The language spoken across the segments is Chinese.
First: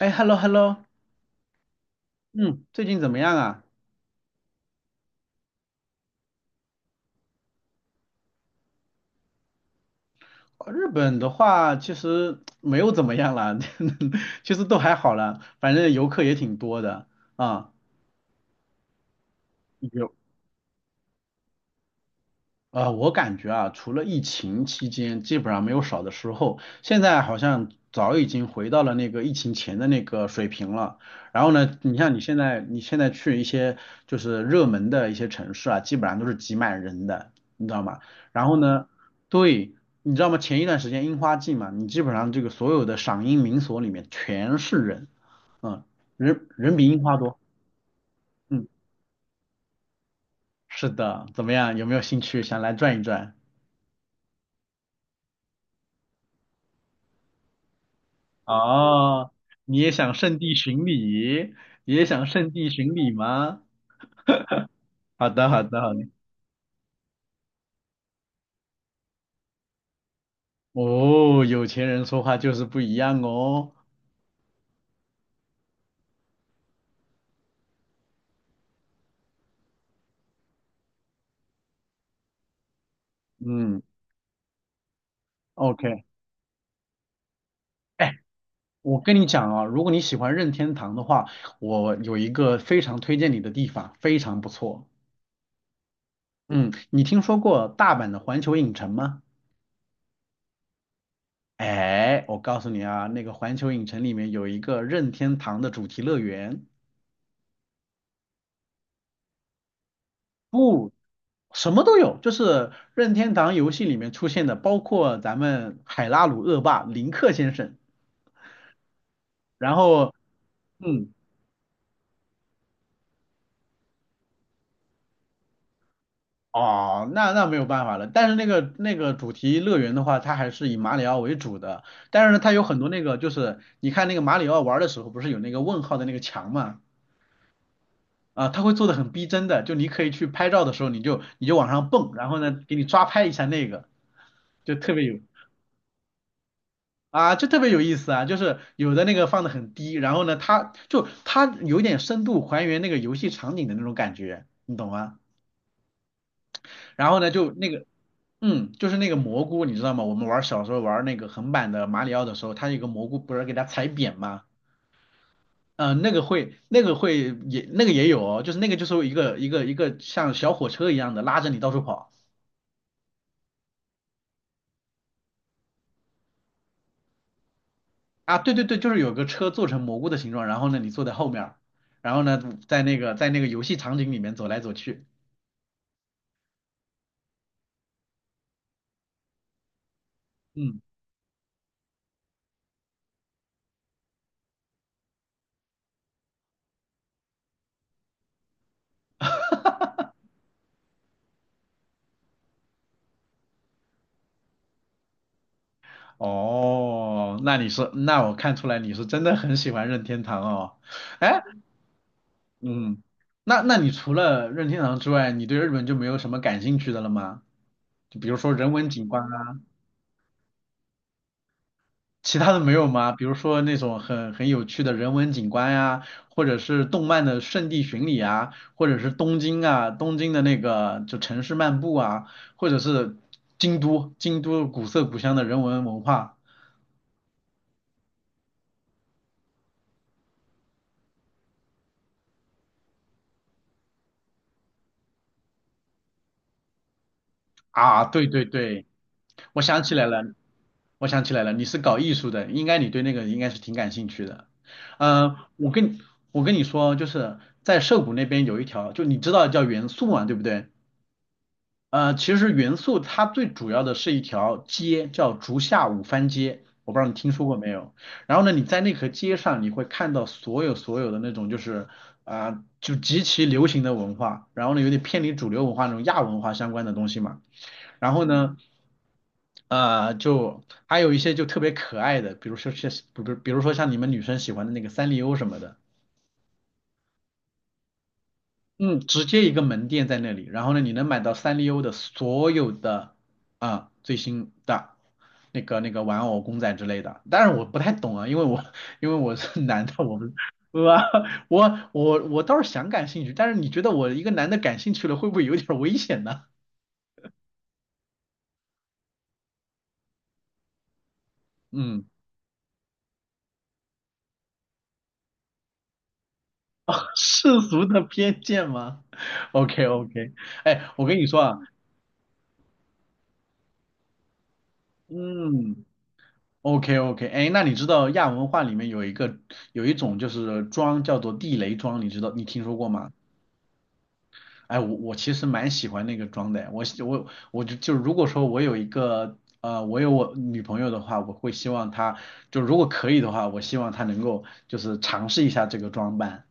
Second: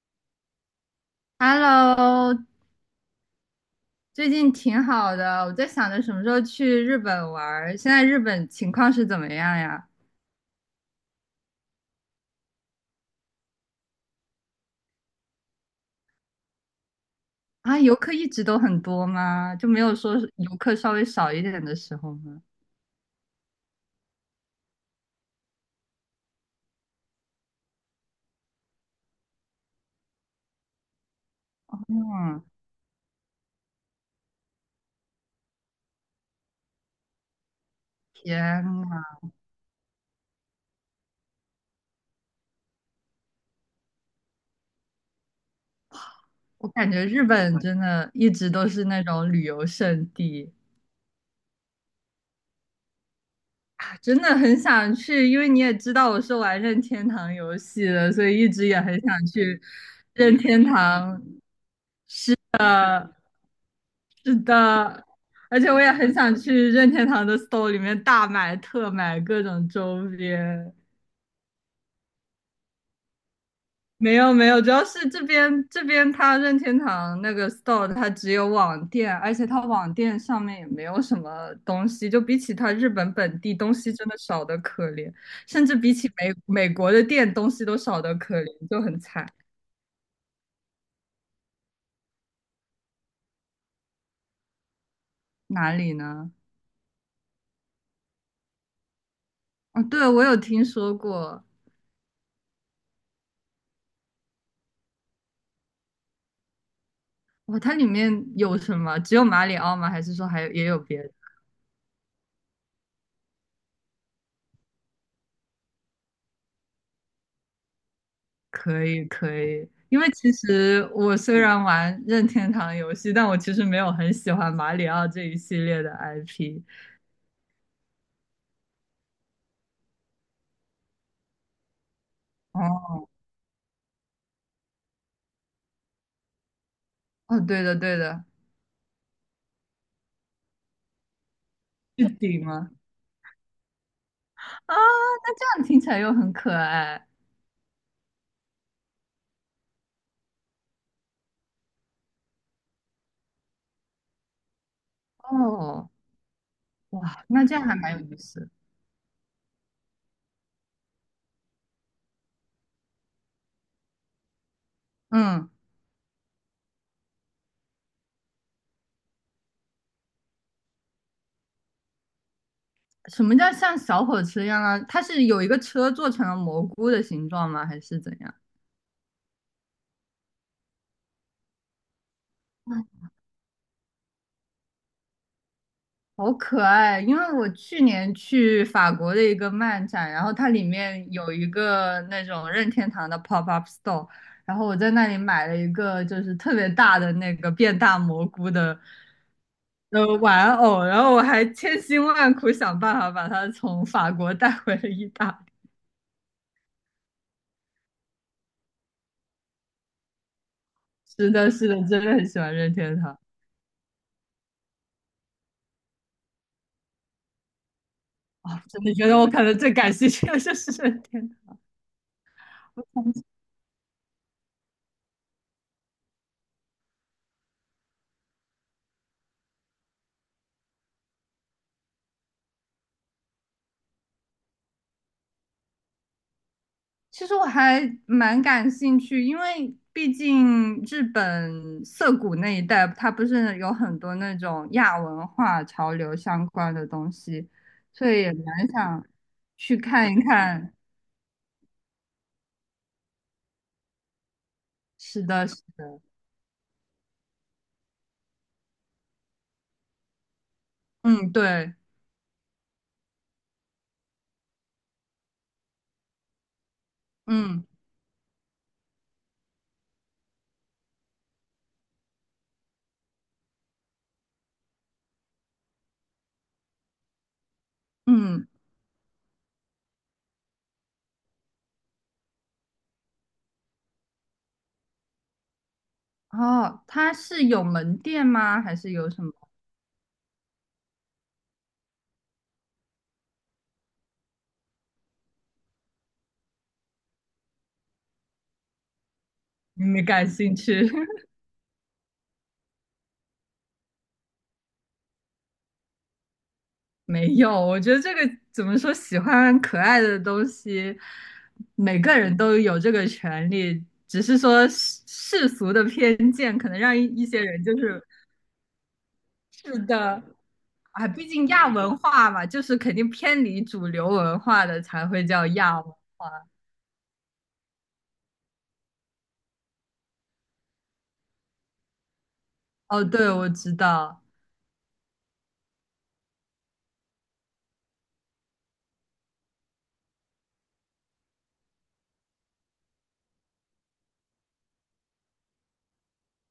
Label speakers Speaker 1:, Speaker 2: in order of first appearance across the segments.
Speaker 1: 哎，hello hello，
Speaker 2: Hello，
Speaker 1: 嗯，最近怎么样啊？
Speaker 2: 最近挺好的，我在想着什么时候去日本玩儿。现在日本情况是怎么样呀？
Speaker 1: 日本的话，其实没有怎么样啦，其实都还好啦，反正游客也挺多的啊。
Speaker 2: 啊，游客一直都很多吗？就没有
Speaker 1: 有。
Speaker 2: 说是游客稍微少一点的时候吗？
Speaker 1: 我感觉啊，除了疫情期间，基本上没有少的时候。现在好像早已经回到了那个疫情前的那个水平了。然后呢，
Speaker 2: 嗯，
Speaker 1: 你现在去一些就是热门的一些城市啊，基本上都是挤满人的，你知道吗？然后
Speaker 2: 天
Speaker 1: 呢，
Speaker 2: 呐，
Speaker 1: 对，你知道吗？前一段时间樱花季嘛，你基本上这个所有的赏樱名所里面全是人，嗯，人
Speaker 2: 我
Speaker 1: 人比
Speaker 2: 感
Speaker 1: 樱
Speaker 2: 觉
Speaker 1: 花
Speaker 2: 日
Speaker 1: 多。
Speaker 2: 本真的一直
Speaker 1: 嗯，
Speaker 2: 都是那种旅游胜地，
Speaker 1: 是的，怎么样？有没有兴趣想来转一转？
Speaker 2: 啊真的很想去。因为你也知道我是玩任天堂游戏的，所以一直也很想
Speaker 1: 哦，
Speaker 2: 去
Speaker 1: 你也想
Speaker 2: 任
Speaker 1: 圣地
Speaker 2: 天
Speaker 1: 巡
Speaker 2: 堂。
Speaker 1: 礼，也想圣地巡礼吗？
Speaker 2: 是的，
Speaker 1: 好的，
Speaker 2: 而
Speaker 1: 好
Speaker 2: 且
Speaker 1: 的，
Speaker 2: 我也
Speaker 1: 好
Speaker 2: 很
Speaker 1: 的。
Speaker 2: 想去任天堂的 store 里面大买特买各种周边。
Speaker 1: 哦，有钱人说话就是不一样哦。
Speaker 2: 没有没有，主要是这边它任天堂那个 store 它只有网店，而且它网店上面也没有什么东西，就比起它日本本地东
Speaker 1: 嗯
Speaker 2: 西真的少的可怜，甚至比
Speaker 1: ，OK。
Speaker 2: 起美国的店东西都少的
Speaker 1: 哎，
Speaker 2: 可怜，就很
Speaker 1: 我跟你
Speaker 2: 惨。
Speaker 1: 讲啊，如果你喜欢任天堂的话，我有一个非常推荐你的地方，非常不错。
Speaker 2: 哪里呢？
Speaker 1: 嗯，你听说过大阪的环球影城吗？
Speaker 2: 哦，对，我有听说过，
Speaker 1: 哎，我告诉你啊，那个环球影城里面有一个任天堂的主题乐园。
Speaker 2: 哇，它里面有什么？只有马里奥吗？还是说还有也有
Speaker 1: 不，
Speaker 2: 别的？
Speaker 1: 什么都有，就是任天堂游戏里面出现的，包括咱们海拉鲁恶霸林克先生。
Speaker 2: 可以可以，
Speaker 1: 然
Speaker 2: 因为
Speaker 1: 后
Speaker 2: 其实
Speaker 1: 嗯，
Speaker 2: 我虽然玩任天堂游戏，但我其实没有很喜欢马里奥这一系列的 IP。
Speaker 1: 哦，那没有办法了。但是那个主题乐园的话，它还是以马里奥为主的，但是呢，它有很多
Speaker 2: 哦
Speaker 1: 那个就是你看那个马里奥玩的时候，不是有那个问号的那个墙嘛？
Speaker 2: 哦，对的对的，
Speaker 1: 啊，它会做的很逼真的，就你可以去拍照的时候，你就往上
Speaker 2: 是
Speaker 1: 蹦，然后
Speaker 2: 顶
Speaker 1: 呢，
Speaker 2: 吗？
Speaker 1: 给你抓拍一下那个，
Speaker 2: 啊，
Speaker 1: 就特别有
Speaker 2: 那这样听起来又很可爱
Speaker 1: 就特别有意思啊，就是有的那个放的很低，然后呢，它有点深度还原那个游戏场景的那种感觉，你懂吗？
Speaker 2: 哦。
Speaker 1: 然后
Speaker 2: 哇，
Speaker 1: 呢，
Speaker 2: 那
Speaker 1: 就
Speaker 2: 这样
Speaker 1: 那
Speaker 2: 还
Speaker 1: 个，
Speaker 2: 蛮有意思。
Speaker 1: 嗯，就是那个蘑菇，你知道吗？我们小时候玩那个横版的马里奥的时候，它有个蘑菇不是给它踩扁吗？
Speaker 2: 嗯，
Speaker 1: 那个会也那个也有哦，就是那个就是一个像小火车一样的拉着你到处跑。
Speaker 2: 什么叫像小火车一样啊？它是有一个车做成了蘑菇的形状吗？还是怎样？
Speaker 1: 啊，对对对，就是有个车做成蘑菇的形状，然后呢你坐在后面儿，然后呢在那个游戏场景里面走来走去，
Speaker 2: 好可爱！因为我去年去法国的一个漫展，然后它里
Speaker 1: 嗯。
Speaker 2: 面有一个那种任天堂的 pop up store，然后我在那里买了一个就是特别大的那个变大蘑菇的玩偶，然后我还千辛万苦想办法把它从法国带回了意大利。
Speaker 1: 哦，那你是，那我看出来你是真的很喜欢任天堂哦。
Speaker 2: 是
Speaker 1: 哎，
Speaker 2: 的，是的，真的很喜欢任天
Speaker 1: 嗯，
Speaker 2: 堂。
Speaker 1: 那你除了任天堂之外，你对日本就没有什么感兴趣的了吗？就比如说
Speaker 2: 啊！
Speaker 1: 人
Speaker 2: 真
Speaker 1: 文
Speaker 2: 的觉
Speaker 1: 景
Speaker 2: 得
Speaker 1: 观
Speaker 2: 我可能
Speaker 1: 啊，
Speaker 2: 最感兴趣的就是任天
Speaker 1: 其他的没有吗？
Speaker 2: 堂。
Speaker 1: 比如说那种很有趣的人文景观呀、或者是动漫的圣地巡礼啊，或者是东京啊，东京的那个就城市漫步啊，或者是京都，京都古色古香的人文文化。
Speaker 2: 其实我还蛮感兴趣，因为毕竟日本涩谷那一带，它不是有很多那种亚文化潮流相关的东西，
Speaker 1: 啊，
Speaker 2: 所以
Speaker 1: 对
Speaker 2: 也
Speaker 1: 对
Speaker 2: 蛮
Speaker 1: 对，
Speaker 2: 想
Speaker 1: 我
Speaker 2: 去
Speaker 1: 想起来
Speaker 2: 看一
Speaker 1: 了，
Speaker 2: 看。
Speaker 1: 我想起来了，你是搞艺术的，应该你对那个应该是挺感兴趣的。
Speaker 2: 是
Speaker 1: 嗯、
Speaker 2: 的，是
Speaker 1: 我跟
Speaker 2: 的，
Speaker 1: 你我跟你说，就是在涩谷那边有一条，就你知道叫元素嘛，对不对？
Speaker 2: 嗯，对，
Speaker 1: 其实元素它最主要的是一条街，叫竹下五番街，我不知道你听说过
Speaker 2: 嗯
Speaker 1: 没有。然后呢，你在那条街上，你会看到所有的那种就是就极其流行的文化，然后呢，有点偏离主流文化那种亚文化相关的东西嘛。然后
Speaker 2: 嗯，
Speaker 1: 呢，就还有一些就特别可爱的，比如说像，比如说像你们女生喜欢的那个三丽鸥什么的，
Speaker 2: 哦，它是有门店吗？还是
Speaker 1: 嗯，
Speaker 2: 有什
Speaker 1: 直
Speaker 2: 么？
Speaker 1: 接一个门店在那里，然后呢，你能买到三丽鸥的所有的最新的那个玩偶、公仔之类的。当然我不太懂啊，因为我 因为我是
Speaker 2: 你
Speaker 1: 男的，
Speaker 2: 没感兴
Speaker 1: 我
Speaker 2: 趣？
Speaker 1: 我倒是想感兴趣，但是你觉得我一个男的感兴趣了，会不会有点危险呢？
Speaker 2: 没有，我觉得这个怎么说，喜欢可爱的东西，每
Speaker 1: 嗯，
Speaker 2: 个人都有这个权利，只是说世俗的偏见可能让一些
Speaker 1: 世
Speaker 2: 人就
Speaker 1: 俗的
Speaker 2: 是
Speaker 1: 偏见吗
Speaker 2: 是
Speaker 1: ？OK
Speaker 2: 的，
Speaker 1: OK，哎，我
Speaker 2: 啊，
Speaker 1: 跟你
Speaker 2: 毕
Speaker 1: 说
Speaker 2: 竟
Speaker 1: 啊。
Speaker 2: 亚文化嘛，就是肯定偏离主流文化的才会叫亚
Speaker 1: 嗯
Speaker 2: 文。
Speaker 1: ，OK OK，哎，那你知道亚文化里面有一种就是妆叫做地雷妆，你知道你听说过
Speaker 2: 哦，
Speaker 1: 吗？
Speaker 2: 对，我知道，
Speaker 1: 哎，我其实蛮喜欢那个妆的，我就如果说我有我女朋友的话，我会希望她就如果可以的话，我希望她能够就是尝试一下这个装扮。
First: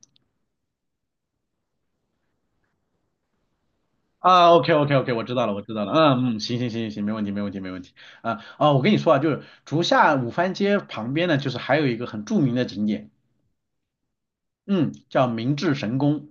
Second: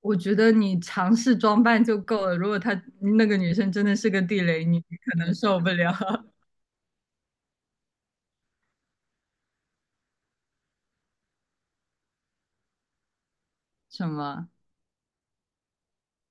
Speaker 2: 我觉得你尝试装扮就够了。如果她那个女生真的是个地
Speaker 1: 啊
Speaker 2: 雷，
Speaker 1: ，OK
Speaker 2: 你
Speaker 1: OK OK，
Speaker 2: 可
Speaker 1: 我知
Speaker 2: 能
Speaker 1: 道了，
Speaker 2: 受
Speaker 1: 我
Speaker 2: 不
Speaker 1: 知道了，
Speaker 2: 了。
Speaker 1: 嗯嗯，行行行行行，没问题没问题没问题。啊哦，我跟你说啊，就是竹下五番街旁边呢，就是还有一个很著名的景点。
Speaker 2: 什么？
Speaker 1: 嗯，叫明治神宫。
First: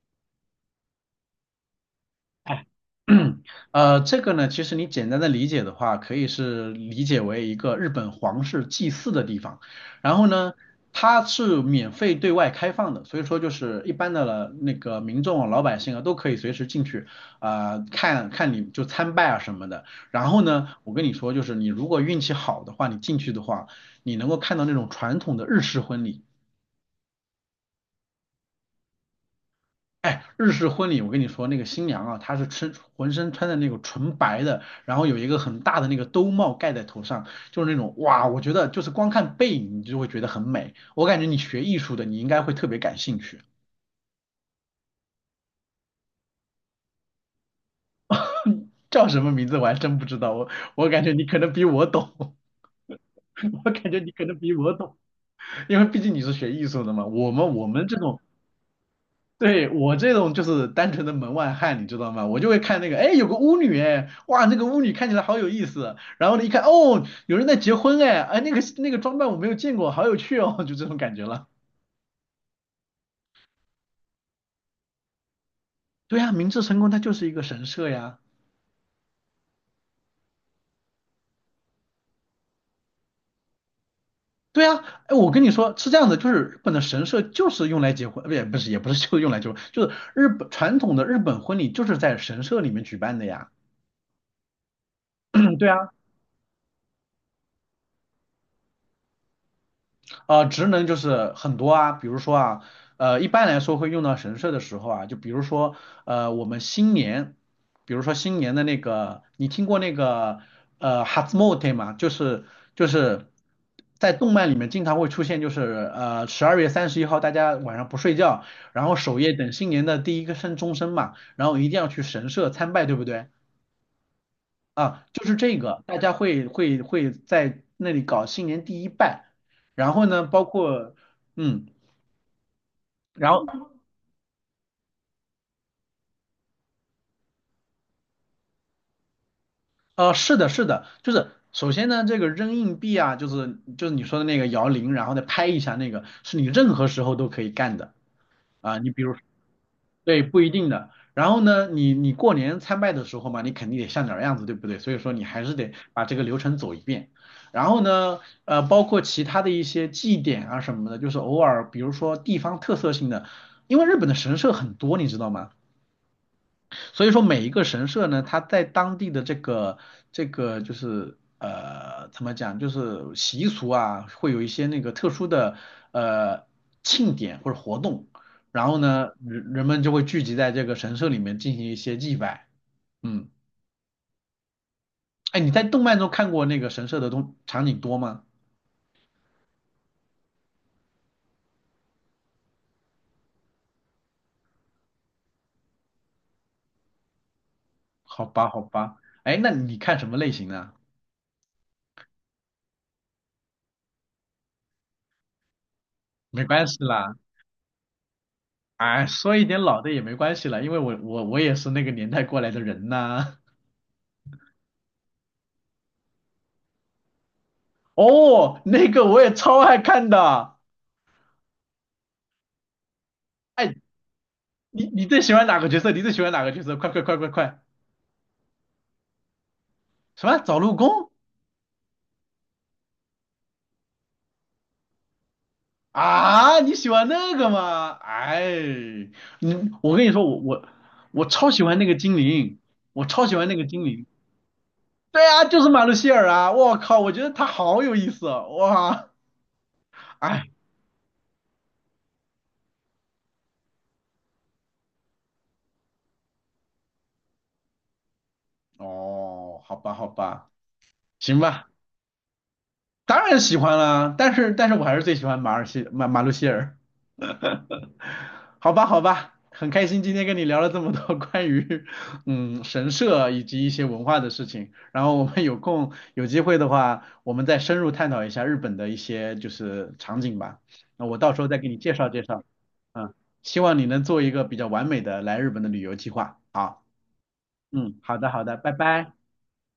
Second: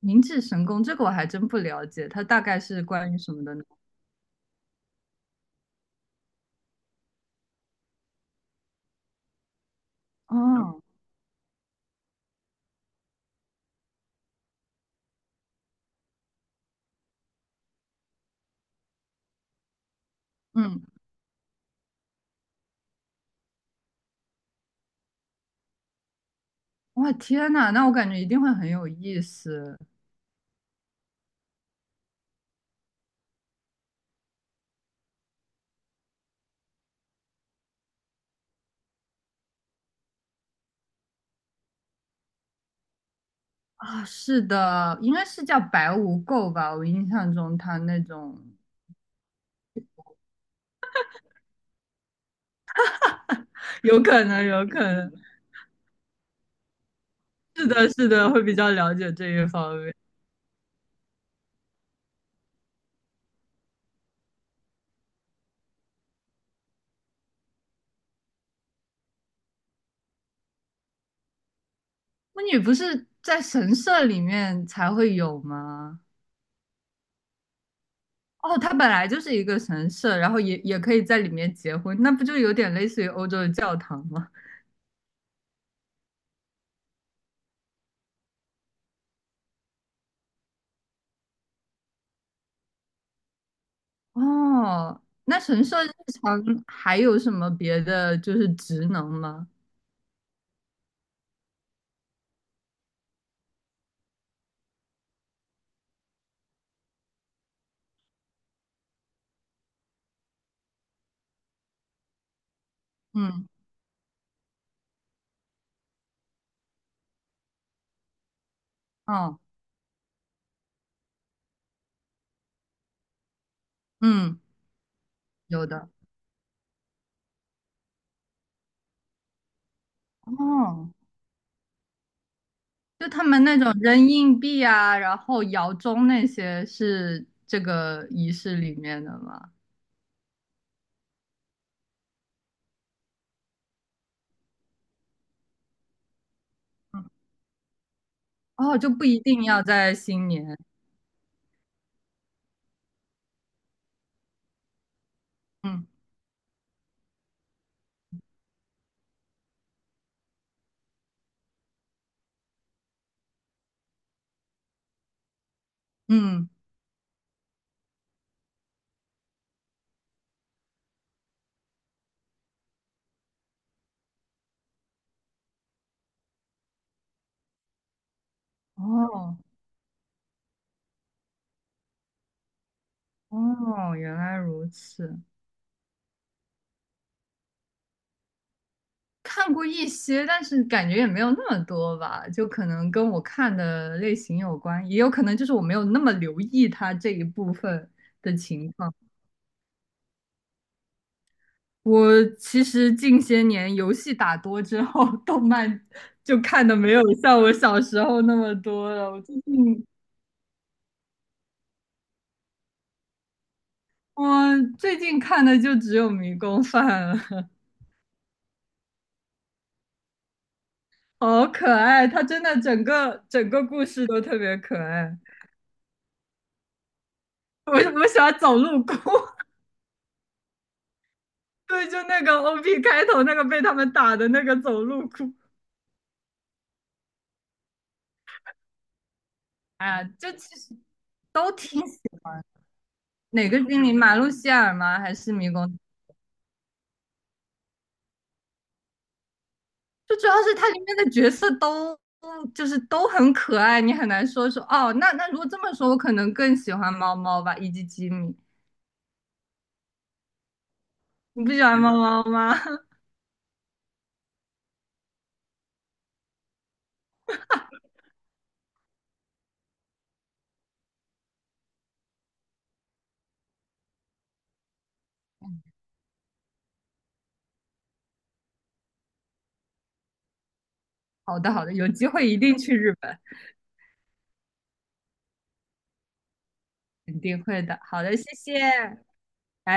Speaker 2: 明治神宫这个我还真不了解，它大概
Speaker 1: 哎，
Speaker 2: 是关于什么的呢？
Speaker 1: 这个呢，其实你简单的理解的话，可以是理解为一个日本皇室祭祀的地方。然后呢，
Speaker 2: 哦，
Speaker 1: 它是免费对外开放的，所以说就是一般的了那个民众啊、老百姓啊都可以随时进去看看你就参拜啊什么的。然后呢，
Speaker 2: 嗯，
Speaker 1: 我跟你说，就是你如果运气好的话，你进去的话，你能够看到那种传统的日式婚礼。
Speaker 2: 哇，天呐，那我感觉一定会很有意思。
Speaker 1: 哎，日式婚礼，我跟你说，那个新娘啊，她是浑身穿的那种纯白的，然后有一个很大的那个兜帽盖在头上，就是那种哇，我觉得就是光看背影你就会觉得很美。我感觉你学艺术的，你应该会特别感兴趣。
Speaker 2: 啊！是的，应该是叫白无垢吧？我印象中它那种
Speaker 1: 叫什么名字我还真不知道，我我感觉你可能比我懂，我 感觉
Speaker 2: 有
Speaker 1: 你可
Speaker 2: 可
Speaker 1: 能
Speaker 2: 能，
Speaker 1: 比
Speaker 2: 有
Speaker 1: 我
Speaker 2: 可
Speaker 1: 懂，
Speaker 2: 能，
Speaker 1: 因为毕竟你是学艺术的嘛。我
Speaker 2: 是
Speaker 1: 们
Speaker 2: 的，
Speaker 1: 这
Speaker 2: 是
Speaker 1: 种
Speaker 2: 的，会比较了解这一
Speaker 1: 对，
Speaker 2: 方面。
Speaker 1: 我这种就是单纯的门外汉，你知道吗？我就会看那个，哎，有个巫女，哎，哇，那个巫女看起来好有意思。然后呢，一看，哦，有人在结婚，哎，哎，那个装扮我没有见过，好有趣哦，就这种感觉了。
Speaker 2: 巫女不是在神社里面才会有吗？
Speaker 1: 对呀，明治神宫它就是一个神社呀。
Speaker 2: 哦，它本来就是一个神社，然后也也可以在里面结婚，那不就有点类似于欧洲的教堂吗？
Speaker 1: 对呀，哎，我跟你说是这样的，就是日本的神社就是用来结婚，不也不是也不是就是用来结婚，就是日本传统的日本婚礼就是在神社里面举办的呀。
Speaker 2: 哦，那
Speaker 1: 嗯，
Speaker 2: 神
Speaker 1: 对
Speaker 2: 社日
Speaker 1: 啊。
Speaker 2: 常还有什么别的就是职能吗？
Speaker 1: 职能就是很多啊，比如说啊，一般来说会用到神社的时候啊，就比如说，我们新年，比如说新年的那个，你听过那个Hatsumote 吗？就是
Speaker 2: 嗯，
Speaker 1: 在动漫里面经常会出现，就是12月31号大家晚上不睡觉，然后守夜
Speaker 2: 哦，
Speaker 1: 等新年的第一个声钟声嘛，然后一定要去神社参拜，对不对？
Speaker 2: 嗯，
Speaker 1: 啊，就是这
Speaker 2: 有
Speaker 1: 个，
Speaker 2: 的。
Speaker 1: 大家会在那里搞新年第一拜。然后呢，包
Speaker 2: 哦，
Speaker 1: 括嗯，
Speaker 2: 就他
Speaker 1: 然
Speaker 2: 们
Speaker 1: 后
Speaker 2: 那种扔硬币啊，然后摇钟那些是这个仪式里面的吗？
Speaker 1: 是的，是的，就是首先呢，这个扔硬币啊，就是你说的那个摇铃，然后再拍一下那个，是你任何时
Speaker 2: 嗯，
Speaker 1: 候都可以干的
Speaker 2: 哦，
Speaker 1: 啊。
Speaker 2: 就
Speaker 1: 你比
Speaker 2: 不
Speaker 1: 如
Speaker 2: 一定要在
Speaker 1: 对，
Speaker 2: 新
Speaker 1: 不一
Speaker 2: 年。
Speaker 1: 定的。然后呢，你过年参拜的时候嘛，你肯定得像点儿样子，对不对？所以说你还是得
Speaker 2: 嗯
Speaker 1: 把这个流程走一遍。然后呢，包括其他的一些祭典啊什么的，就是偶尔，比如说地方特色性的，因为日本的神社很多，你知道吗？
Speaker 2: 嗯，
Speaker 1: 所以说每一个神社呢，它在当地的这个就是怎么讲，就是习俗啊，会有一些那个特殊的呃庆典或者活动，然后呢，
Speaker 2: 哦
Speaker 1: 人们就会聚集在这个神社里面进行一些祭拜。嗯，
Speaker 2: 哦，原来如此。
Speaker 1: 哎，你在动漫中看过那个神社的东场景多吗？
Speaker 2: 看过一些，但是感觉也没有那么多吧，就可能跟我看的类型有关，也有可能就是我没有那么留意它这一部分
Speaker 1: 好
Speaker 2: 的
Speaker 1: 吧，好
Speaker 2: 情况。
Speaker 1: 吧，哎，那你看什么类型呢？
Speaker 2: 我其实近些年游戏打多之后，动漫就
Speaker 1: 没关
Speaker 2: 看的
Speaker 1: 系
Speaker 2: 没有
Speaker 1: 啦，
Speaker 2: 像我小时候那么多
Speaker 1: 哎，
Speaker 2: 了。我
Speaker 1: 说
Speaker 2: 最
Speaker 1: 一点老
Speaker 2: 近
Speaker 1: 的也没关系啦，因为我也是那个年代过来的人呐、
Speaker 2: 我最近看的就只有《迷宫饭》了，
Speaker 1: 哦，那个我也超爱看的。
Speaker 2: 好可爱！它真的整个
Speaker 1: 哎，
Speaker 2: 故事都特别可
Speaker 1: 你
Speaker 2: 爱。
Speaker 1: 最喜欢哪个角色？你最喜欢哪个角色？快快快快快！
Speaker 2: 我喜欢走路哭。
Speaker 1: 什么？找陆公
Speaker 2: 对，就那个 OP 开头那个被他们打的那个走路哭，
Speaker 1: 啊？你喜欢那个吗？哎，你
Speaker 2: 哎
Speaker 1: 我
Speaker 2: 呀，
Speaker 1: 跟你说，
Speaker 2: 就其实
Speaker 1: 我超
Speaker 2: 都
Speaker 1: 喜欢
Speaker 2: 挺
Speaker 1: 那个
Speaker 2: 喜
Speaker 1: 精
Speaker 2: 欢。
Speaker 1: 灵，我超喜欢
Speaker 2: 哪
Speaker 1: 那
Speaker 2: 个
Speaker 1: 个
Speaker 2: 精
Speaker 1: 精
Speaker 2: 灵？
Speaker 1: 灵。
Speaker 2: 马路希尔吗？还
Speaker 1: 对
Speaker 2: 是
Speaker 1: 啊，
Speaker 2: 迷
Speaker 1: 就是
Speaker 2: 宫？
Speaker 1: 马路希尔啊！我靠，我觉得他好有意思哦，哇！
Speaker 2: 就主要
Speaker 1: 哎，
Speaker 2: 是它里面的角色都就是都很可爱，你很难说哦。那如果这么说，我可能更喜欢猫猫吧，以及吉米。
Speaker 1: 哦，好吧好吧，行
Speaker 2: 你不喜
Speaker 1: 吧。
Speaker 2: 欢猫猫吗？
Speaker 1: 当然喜欢啦，但是我还是最喜欢马路希尔。好吧，好吧，很开心今天跟你聊了这么多 关于神社以及一些文化的事情，然后我们有空有机会的话，我们再深入探讨一下日本的一些就是场景吧。那我到
Speaker 2: 好
Speaker 1: 时候
Speaker 2: 的
Speaker 1: 再
Speaker 2: 好
Speaker 1: 给
Speaker 2: 的，
Speaker 1: 你
Speaker 2: 有
Speaker 1: 介
Speaker 2: 机
Speaker 1: 绍介
Speaker 2: 会一
Speaker 1: 绍，
Speaker 2: 定去日
Speaker 1: 嗯，
Speaker 2: 本，
Speaker 1: 希望你能做一个比较完美的来日本的旅游计划。好，
Speaker 2: 肯定会的。
Speaker 1: 嗯，
Speaker 2: 好
Speaker 1: 好
Speaker 2: 的，谢
Speaker 1: 的，好的，
Speaker 2: 谢，
Speaker 1: 拜
Speaker 2: 拜
Speaker 1: 拜。
Speaker 2: 拜